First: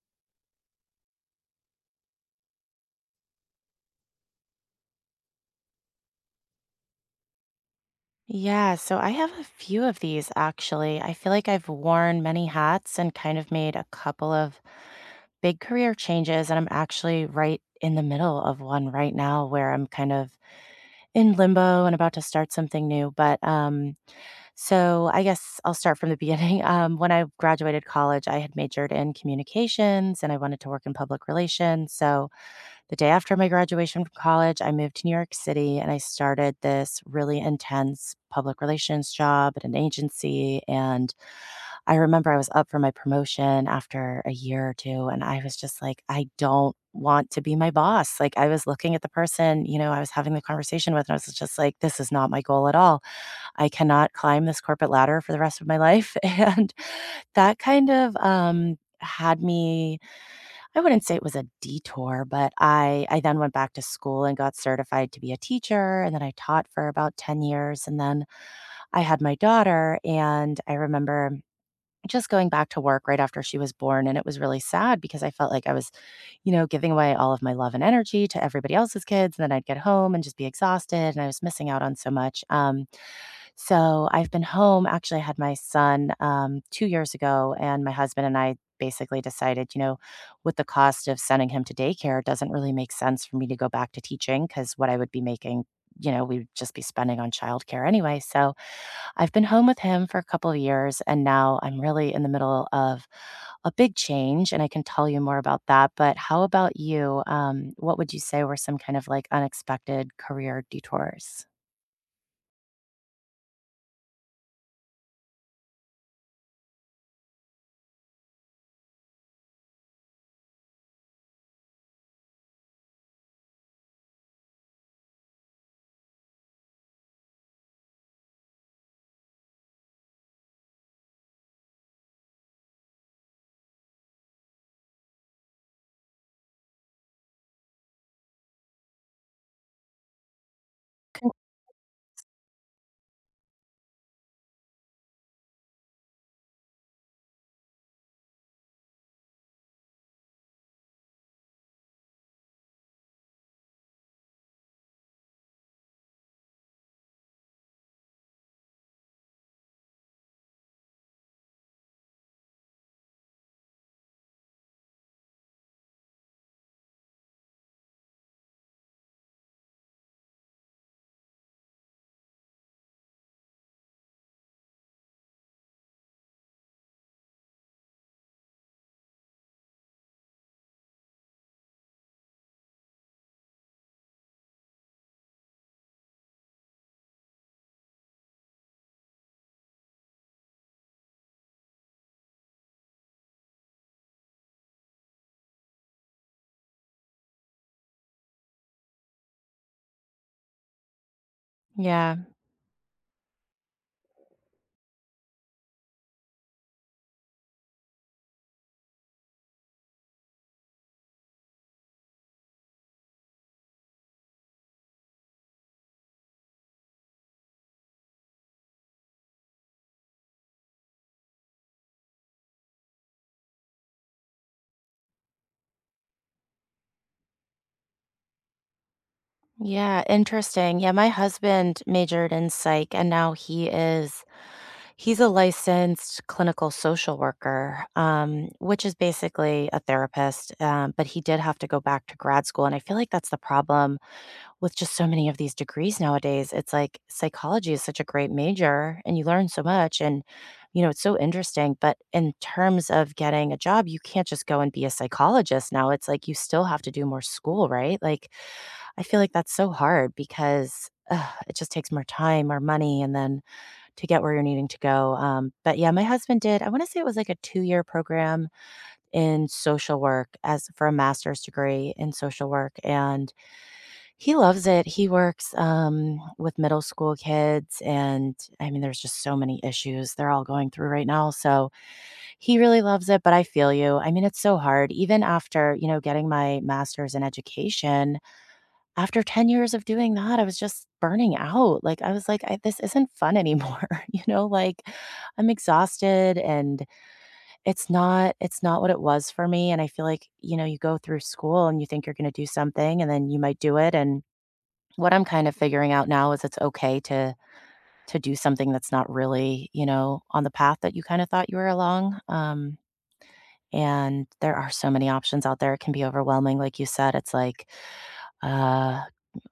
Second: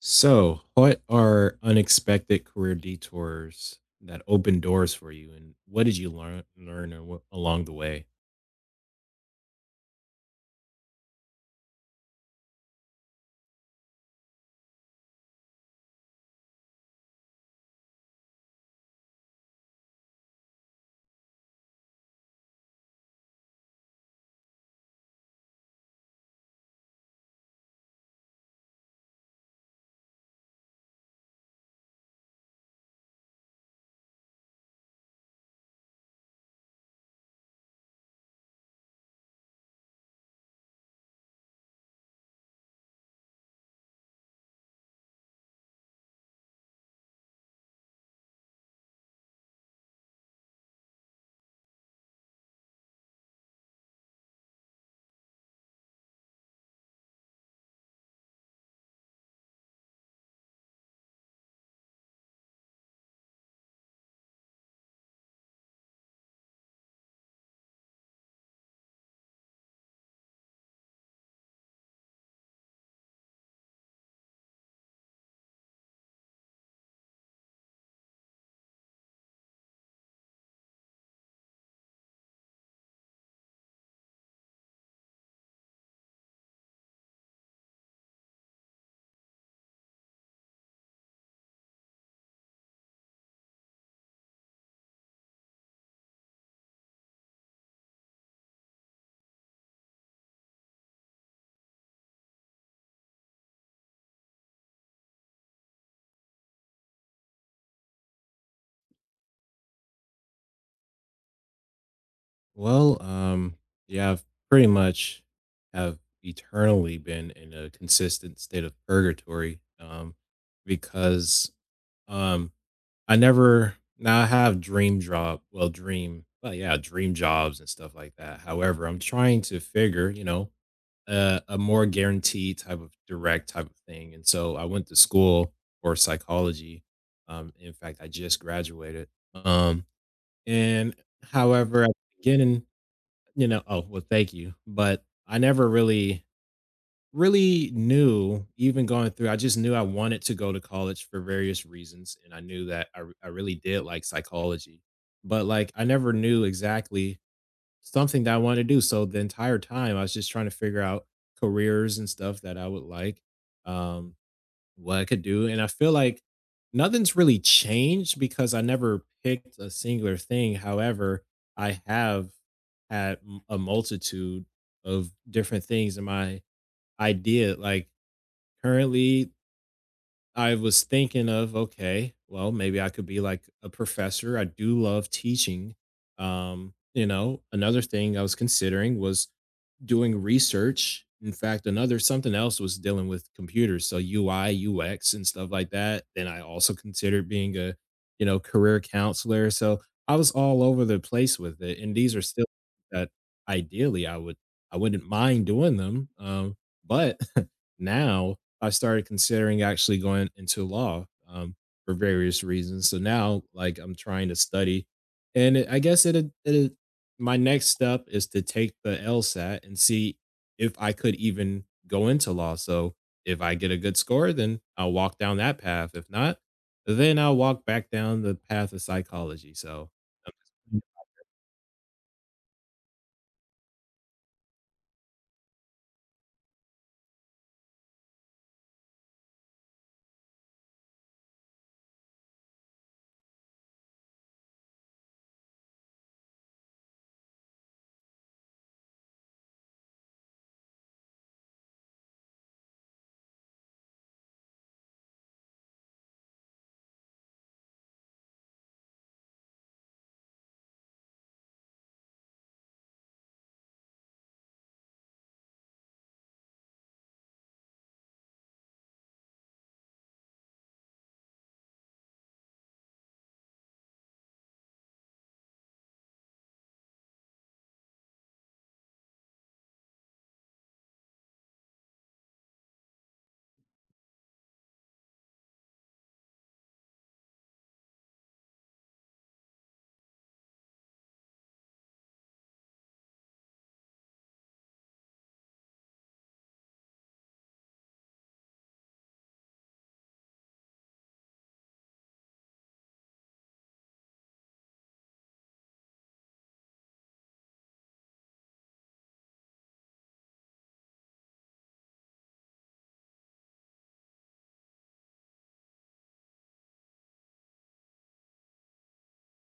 So, what are unexpected career detours that open doors for you, and what did you learn along the way? Yeah, so I have a few of these actually. I feel like I've worn many hats and kind of made a couple of big career changes. And I'm actually right in the middle of one right now where I'm kind of in limbo and about to start something new. But so I guess I'll start from the beginning. When I graduated college, I had majored in communications and I wanted to work in public relations. So the day after my graduation from college, I moved to New York City and I started this really intense public relations job at an agency. And I remember I was up for my promotion after a year or two, and I was just like, I don't want to be my boss. Like, I was looking at the person, you know, I was having the conversation with, and I was just like, this is not my goal at all. I cannot climb this corporate ladder for the rest of my life. And that kind of, had me. I wouldn't say it was a detour, but I then went back to school and got certified to be a teacher, and then I taught for about 10 years, and then I had my daughter, and I remember just going back to work right after she was born, and it was really sad because I felt like I was, you know, giving away all of my love and energy to everybody else's kids, and then I'd get home and just be exhausted, and I was missing out on so much. So I've been home. Actually, I had my son 2 years ago, and my husband and I basically decided, you know, with the cost of sending him to daycare, it doesn't really make sense for me to go back to teaching because what I would be making, you know, we'd just be spending on childcare anyway. So I've been home with him for a couple of years, and now I'm really in the middle of a big change, and I can tell you more about that. But how about you? What would you say were some kind of like unexpected career detours? Well, yeah, I've pretty much have eternally been in a consistent state of purgatory, because um, I never now I have dream job, well, dream, well, yeah, dream jobs and stuff like that. However, I'm trying to figure, a more guaranteed type of direct type of thing. And so I went to school for psychology. In fact, I just graduated. Um, and however, at the beginning. Oh, well, thank you. But I never really, really knew, even going through, I just knew I wanted to go to college for various reasons. And I knew that I really did like psychology. But like, I never knew exactly something that I wanted to do. So the entire time I was just trying to figure out careers and stuff that I would like, um, what I could do. And I feel like nothing's really changed because I never picked a singular thing. However, I have had a multitude of different things in my idea. Like currently, I was thinking of, okay, well, maybe I could be like a professor. I do love teaching. Another thing I was considering was doing research. In fact, another something else was dealing with computers, so UI, UX, and stuff like that. Then I also considered being a career counselor. So I was all over the place with it, and these Yeah, are still that ideally I wouldn't mind doing them, but now I started considering actually going into law um, for various reasons. So now, like, I'm trying to study, and I guess it my next step is to take the LSAT and see if I could even go into law. So if I get a good score, then I'll walk down that path. If not, then I'll walk back down the path of psychology. So. Yeah, interesting. Yeah, my husband majored in psych and now he's a licensed clinical social worker, which is basically a therapist. But he did have to go back to grad school. And I feel like that's the problem with just so many of these degrees nowadays. It's like psychology is such a great major and you learn so much and you know, it's so interesting. But in terms of getting a job, you can't just go and be a psychologist now. It's like you still have to do more school, right? Like I feel like that's so hard because ugh, it just takes more time more money and then to get where you're needing to go. But yeah, my husband did, I want to say it was like a 2 year program in social work as for a master's degree in social work. And he loves it. He works with middle school kids. And I mean, there's just so many issues they're all going through right now. So he really loves it. But I feel you. I mean, it's so hard. Even after, you know, getting my master's in education, after 10 years of doing that, I was just burning out. Like, I was like, I, this isn't fun anymore. You know, like I'm exhausted and it's not what it was for me. And I feel like, you know, you go through school and you think you're going to do something and then you might do it. And what I'm kind of figuring out now is it's okay to do something that's not really, you know, on the path that you kind of thought you were along. And there are so many options out there. It can be overwhelming. Like you said, it's like, uh,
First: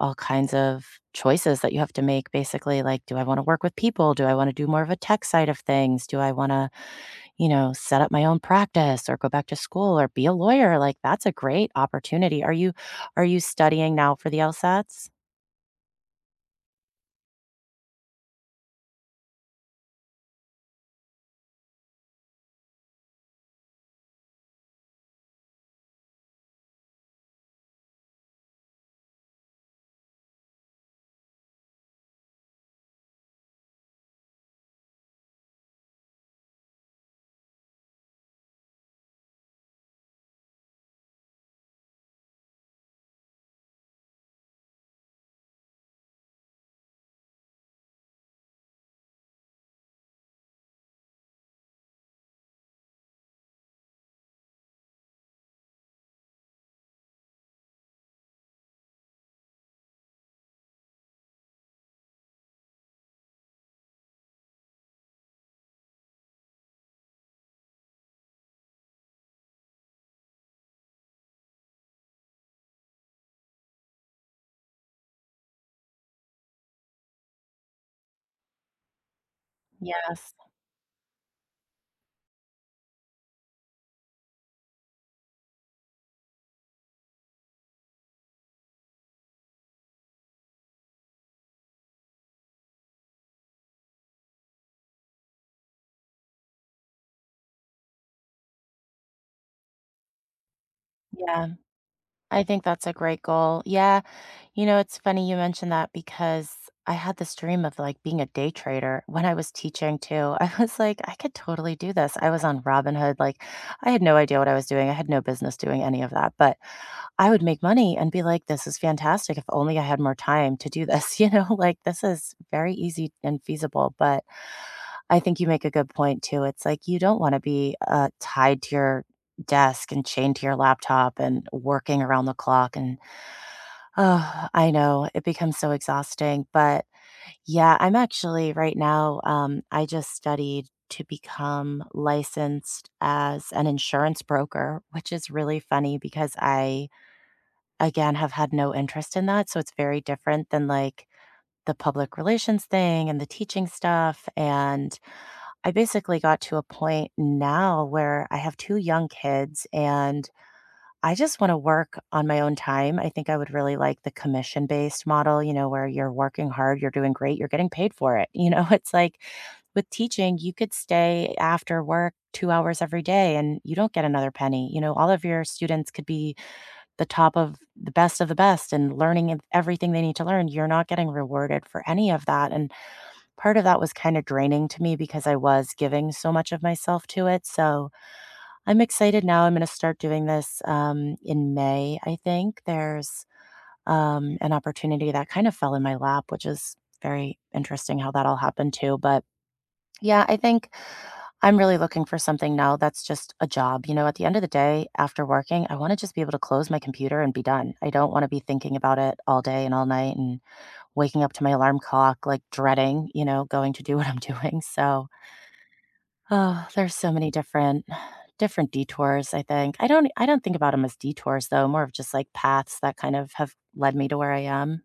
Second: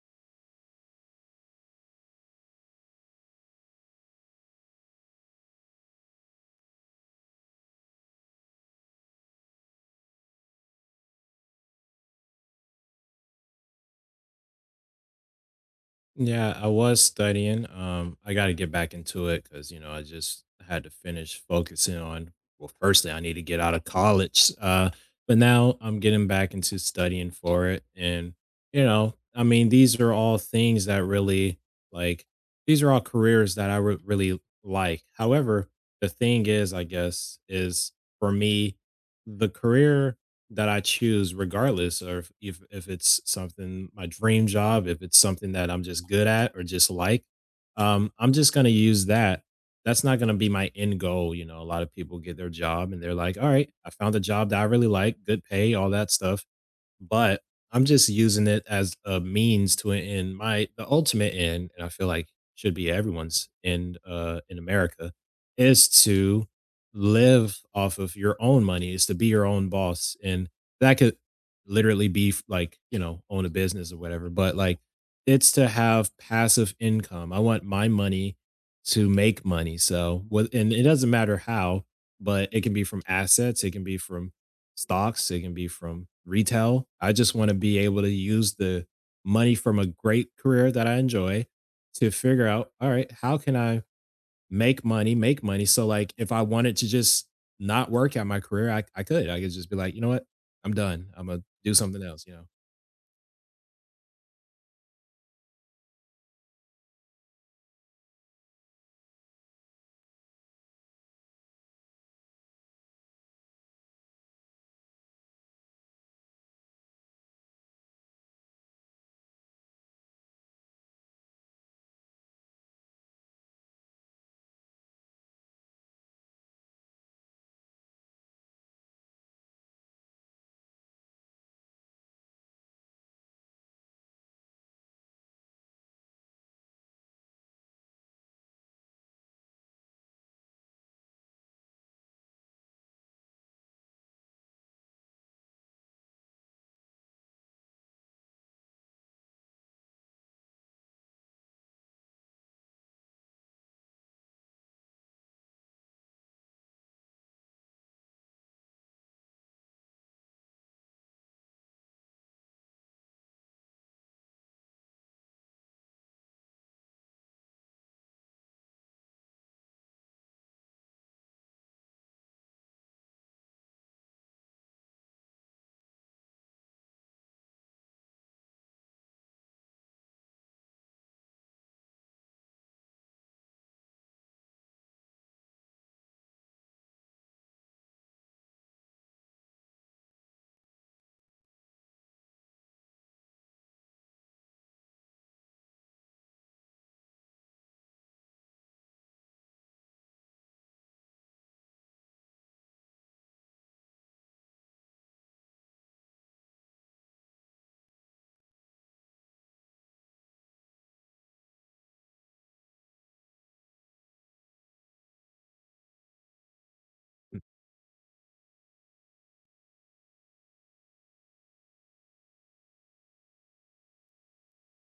all kinds of choices that you have to make. Basically, like, do I want to work with people? Do I want to do more of a tech side of things? Do I want to, you know, set up my own practice, or go back to school, or be a lawyer? Like, that's a great opportunity. Are you studying now for the LSATs? Yeah, I was studying. I got to get back into it because I just had to finish focusing on. Well, firstly, I need to get out of college. But now I'm getting back into studying for it, and I mean, these are all things that really like. These are all careers that I would really like. However, the thing is, I guess, is for me, the career that I choose regardless or if it's something my dream job, if it's something that I'm just good at or just like, I'm just gonna use that. That's not gonna be my end goal. A lot of people get their job and they're like, all right, I found a job that I really like, good pay, all that stuff. But I'm just using it as a means to an end. My the ultimate end, and I feel like should be everyone's end, in America, is to live off of your own money, is to be your own boss, and that could literally be like own a business or whatever. But like it's to have passive income. I want my money to make money. So Yes. what, and it doesn't matter how, but it can be from assets, it can be from stocks, it can be from retail. I just want to be able to use the money from a great career that I enjoy to figure out, all right, how can I make money, make money? So, like, if I wanted to just not work at my career, I could. I could just be like, you know what? I'm done. I'm going to Yeah, do something else, you I know? think that's a great goal. Yeah, you know, it's funny you mentioned that because I had this dream of like being a day trader when I was teaching too. I was like, I could totally do this. I was on Robinhood. Like, I had no idea what I was doing. I had no business doing any of that, but I would make money and be like, this is fantastic. If only I had more time to do this, you know, like this is very easy and feasible. But I think you make a good point too. It's like you don't want to be tied to your desk and chained to your laptop and working around the clock and. Oh, I know. It becomes so exhausting. But yeah, I'm actually right now, I just studied to become licensed as an insurance broker, which is really funny because I, again, have had no interest in that. So it's very different than like the public relations thing and the teaching stuff. And I basically got to a point now where I have two young kids and I just want to work on my own time. I think I would really like the commission based model, you know, where you're working hard, you're doing great, you're getting paid for it. You know, it's like with teaching, you could stay after work 2 hours every day and you don't get another penny. You know, all of your students could be the top of the best and learning everything they need to learn. You're not getting rewarded for any of that. And part of that was kind of draining to me because I was giving so much of myself to it. So, I'm excited now. I'm gonna start doing this, in May, I think. There's an opportunity that kind of fell in my lap, which is very interesting how that all happened too, but, yeah, I think I'm really looking for something now that's just a job, you know, at the end of the day, after working, I wanna just be able to close my computer and be done. I don't wanna be thinking about it all day and all night and waking up to my alarm clock, like, dreading, you know, going to do what I'm doing, so. Oh, there's so many different detours, I think. I don't think about them as detours, though, more of just, like, paths that kind of have led me to where I am.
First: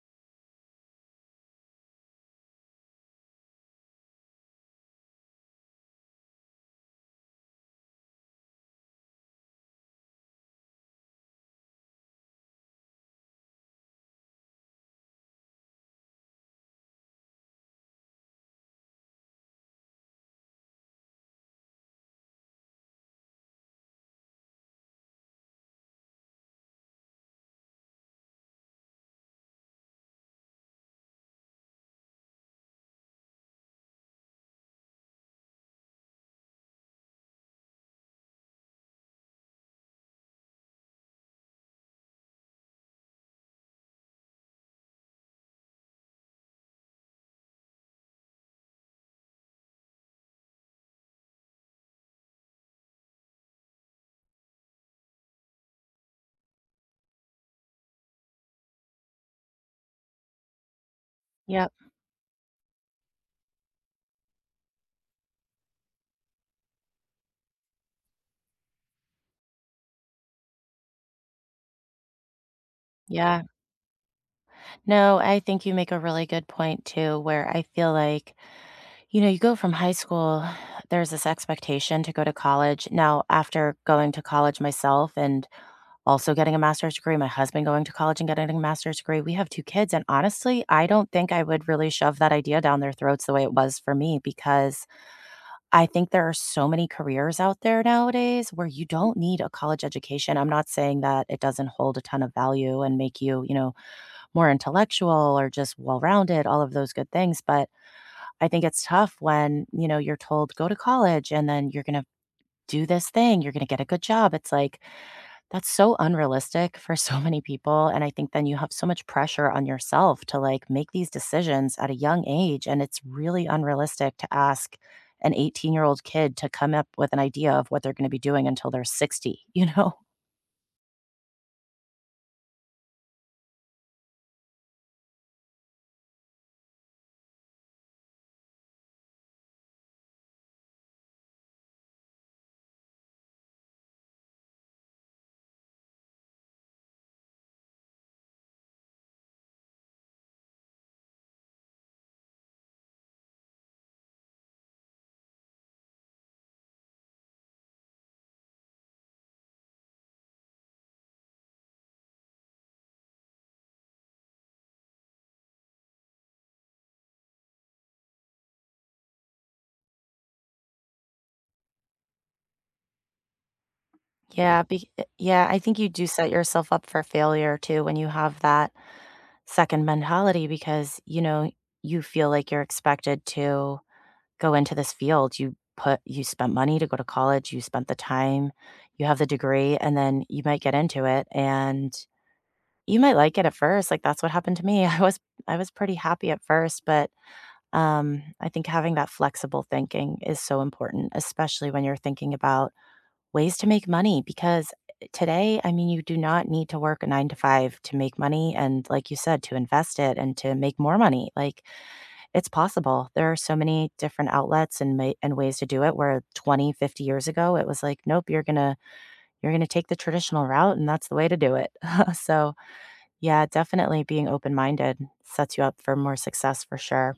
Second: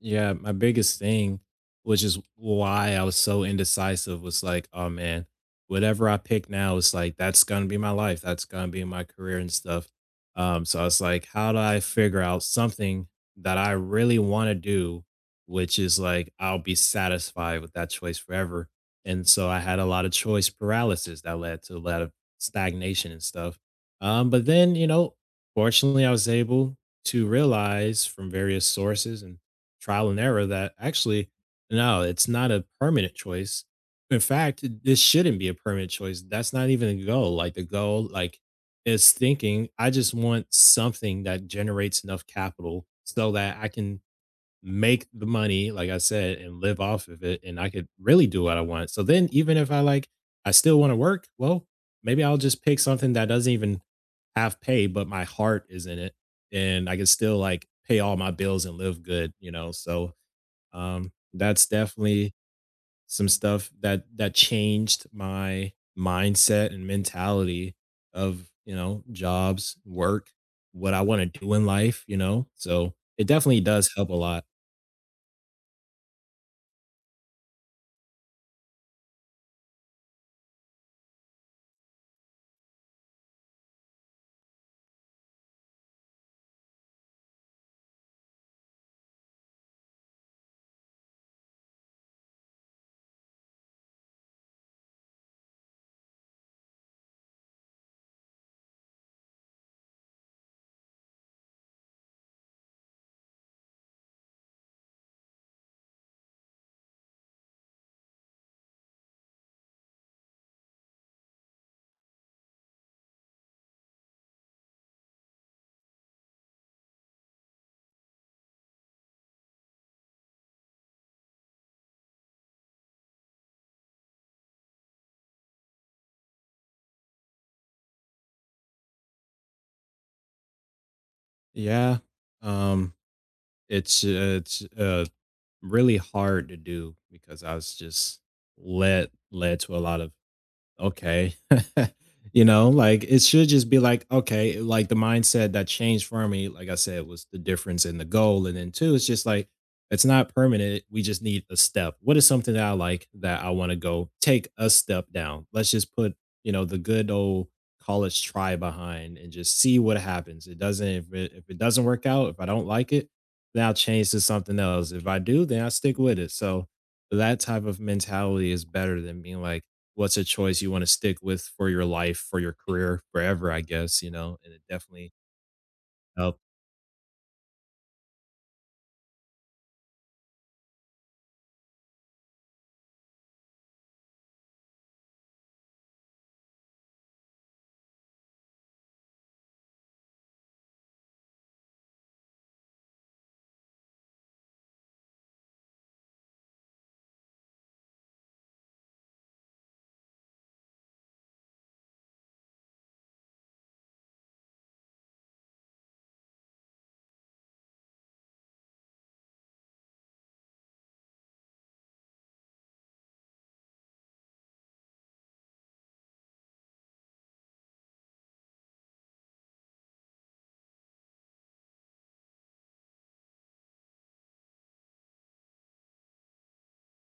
Yeah, my biggest thing, which is why I was so indecisive, was like, oh man, whatever I pick now is like that's gonna be my life, that's gonna be my career and stuff. So I was like, how do I figure out something that I really want to do, which is like I'll be satisfied with that choice forever. And so I had a lot of choice paralysis that led to a lot of stagnation and stuff. But then fortunately, I was able to realize from various sources and trial and error that actually, no, it's not a permanent choice. In fact, this shouldn't be a permanent choice. That's not even a goal. Like the goal, like is thinking, I just want something that generates enough capital so that I can make the money, like I said, and live off of it. And I could really do what I want. So then even if I still want to work, well, maybe I'll just pick something that doesn't even have pay, but my heart is in it and I can still like pay all my bills and live good, you know. So that's Yep. definitely some stuff that changed my mindset and mentality of, jobs, work, what I want to do in life, you know? So, it Yeah. definitely does help a lot. No, I think you make a really good point too, where I feel like, you know, you go from high school, there's this expectation to go to college. Now, after going to college myself and also getting a master's degree, my husband going to college and getting a master's degree, we have 2 kids, and honestly, I don't think I would really shove that idea down their throats the way it was for me because I think there are so many careers out there nowadays where you don't need a college education. I'm not saying that it doesn't hold a ton of value and make you, you know, more intellectual or just well-rounded, all of those good things, but I think it's tough when, you know, you're told, "Go to college, and then you're gonna do this thing, you're gonna get a good job." It's like, that's so unrealistic for so many people, and I think then you have so much pressure on yourself to, like, make these decisions at a young age, and it's really unrealistic to ask an 18-year-old kid to come up with an idea of what they're gonna be doing until they're 60, you know? Yeah. Um, it's really hard to do because I was just led to a lot of. Okay. Like, it should just be like, okay, like, the mindset that changed for me, like I said, was the difference in the goal, and then two, it's just like, it's not permanent, we just need a step. What is something that I like that I wanna go take a step down? Let's just put, the good old college try behind and just see what happens. It doesn't if it doesn't work out, if I don't like it, then I'll change to something else. If I do, then I stick with it, so that type of mentality is better than being like what's a choice you wanna stick with for your life, for your career, forever, I guess, and Yeah, it be eh definitely yeah, I think you do set helped. yourself up for failure too when you have that second mentality because, you know, you feel like you're expected to go into this field. You spent money to go to college, you spent the time, you have the degree, and then you might get into it and you might like it at first. Like that's what happened to me. I was pretty happy at first, but I think having that flexible thinking is so important, especially when you're thinking about ways to make money. Because today, I mean, you do not need to work a nine to five to make money. And like you said, to invest it and to make more money. Like it's possible. There are so many different outlets and ma and ways to do it where 20, 50 years ago, it was like, "Nope, you're gonna take the traditional route, and that's the way to do it." So, yeah, definitely being open-minded sets you up for more success for sure.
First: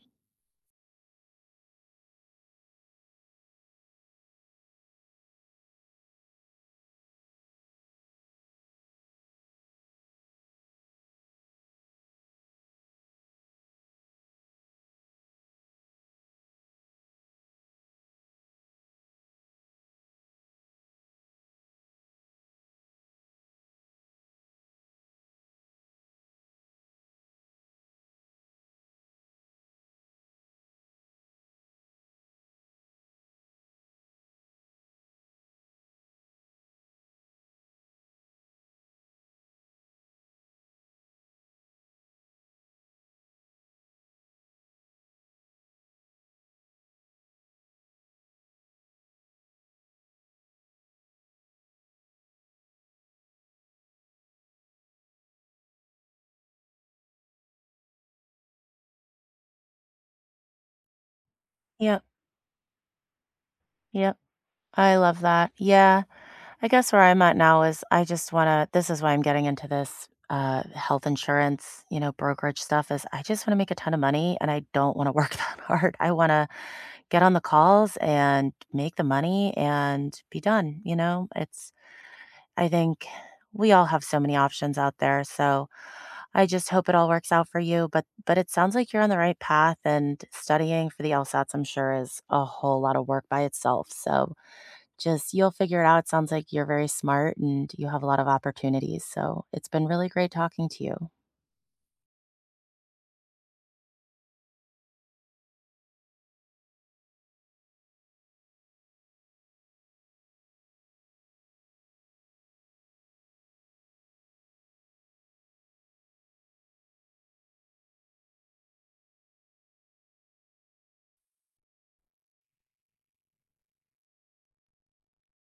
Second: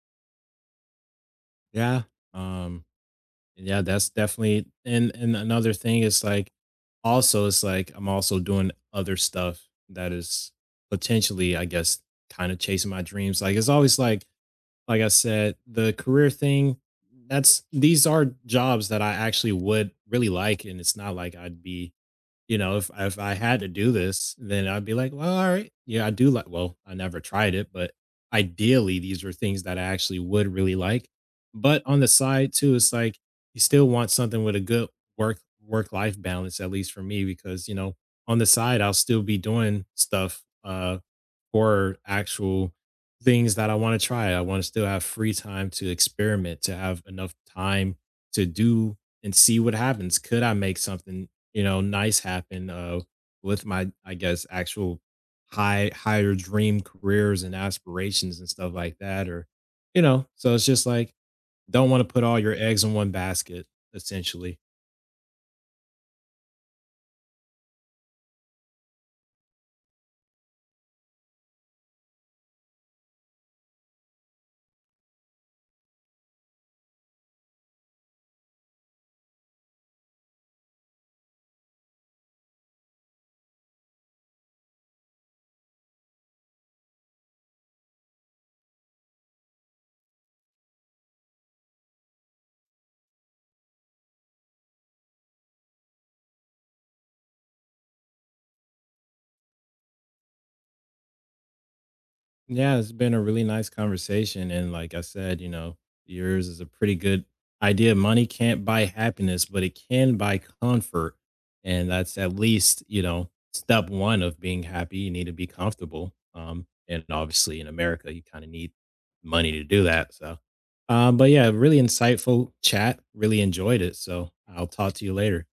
Yeah, um, and yeah, that's definitely and another thing is, like, also, it's like I'm also doing other stuff that is potentially, I guess, kinda chasing my dreams, like, it's always like I said, the career thing, that's these are jobs that I actually would really like, and it's not like I'd be. If I had to do this, then I'd be like, "Well, all right. Yeah, I do like" well, I never tried it, but ideally these are things that I actually would really like. But on the side too, it's like you still want something with a good work work life balance, at least for me, because on the side I'll still be doing stuff or actual things that I want to try. I want to still have free time to experiment, to have enough time to do and see what happens. Could I make something, nice happen, with my, I guess, actual higher dream careers and aspirations and stuff like that? Or, so it's just like, don't Yep, want to put all your eggs in one basket, yep. essentially. I love that. Yeah. I guess where I'm at now is I just wanna this is why I'm getting into this, health insurance, you know, brokerage stuff is I just wanna make a ton of money, and I don't wanna work that hard. I wanna get on the calls and make the money and be done, you know? It's I think we all have so many options out there, so I just hope it all works out for you, but it sounds like you're on the right path and studying for the LSATs, I'm sure is a whole lot of work by itself. So just you'll figure it out. It sounds like you're very smart and you have a lot of opportunities. So it's been really great talking to you. Yeah, it's been a really nice conversation. And like I said, yours is a pretty good idea. Money can't buy happiness, but it can buy comfort. And that's at least, step one of being happy. You need to be comfortable. And obviously in America, you kind of need money to do that. So, but yeah, really insightful chat. Really enjoyed it. So I'll talk to you later.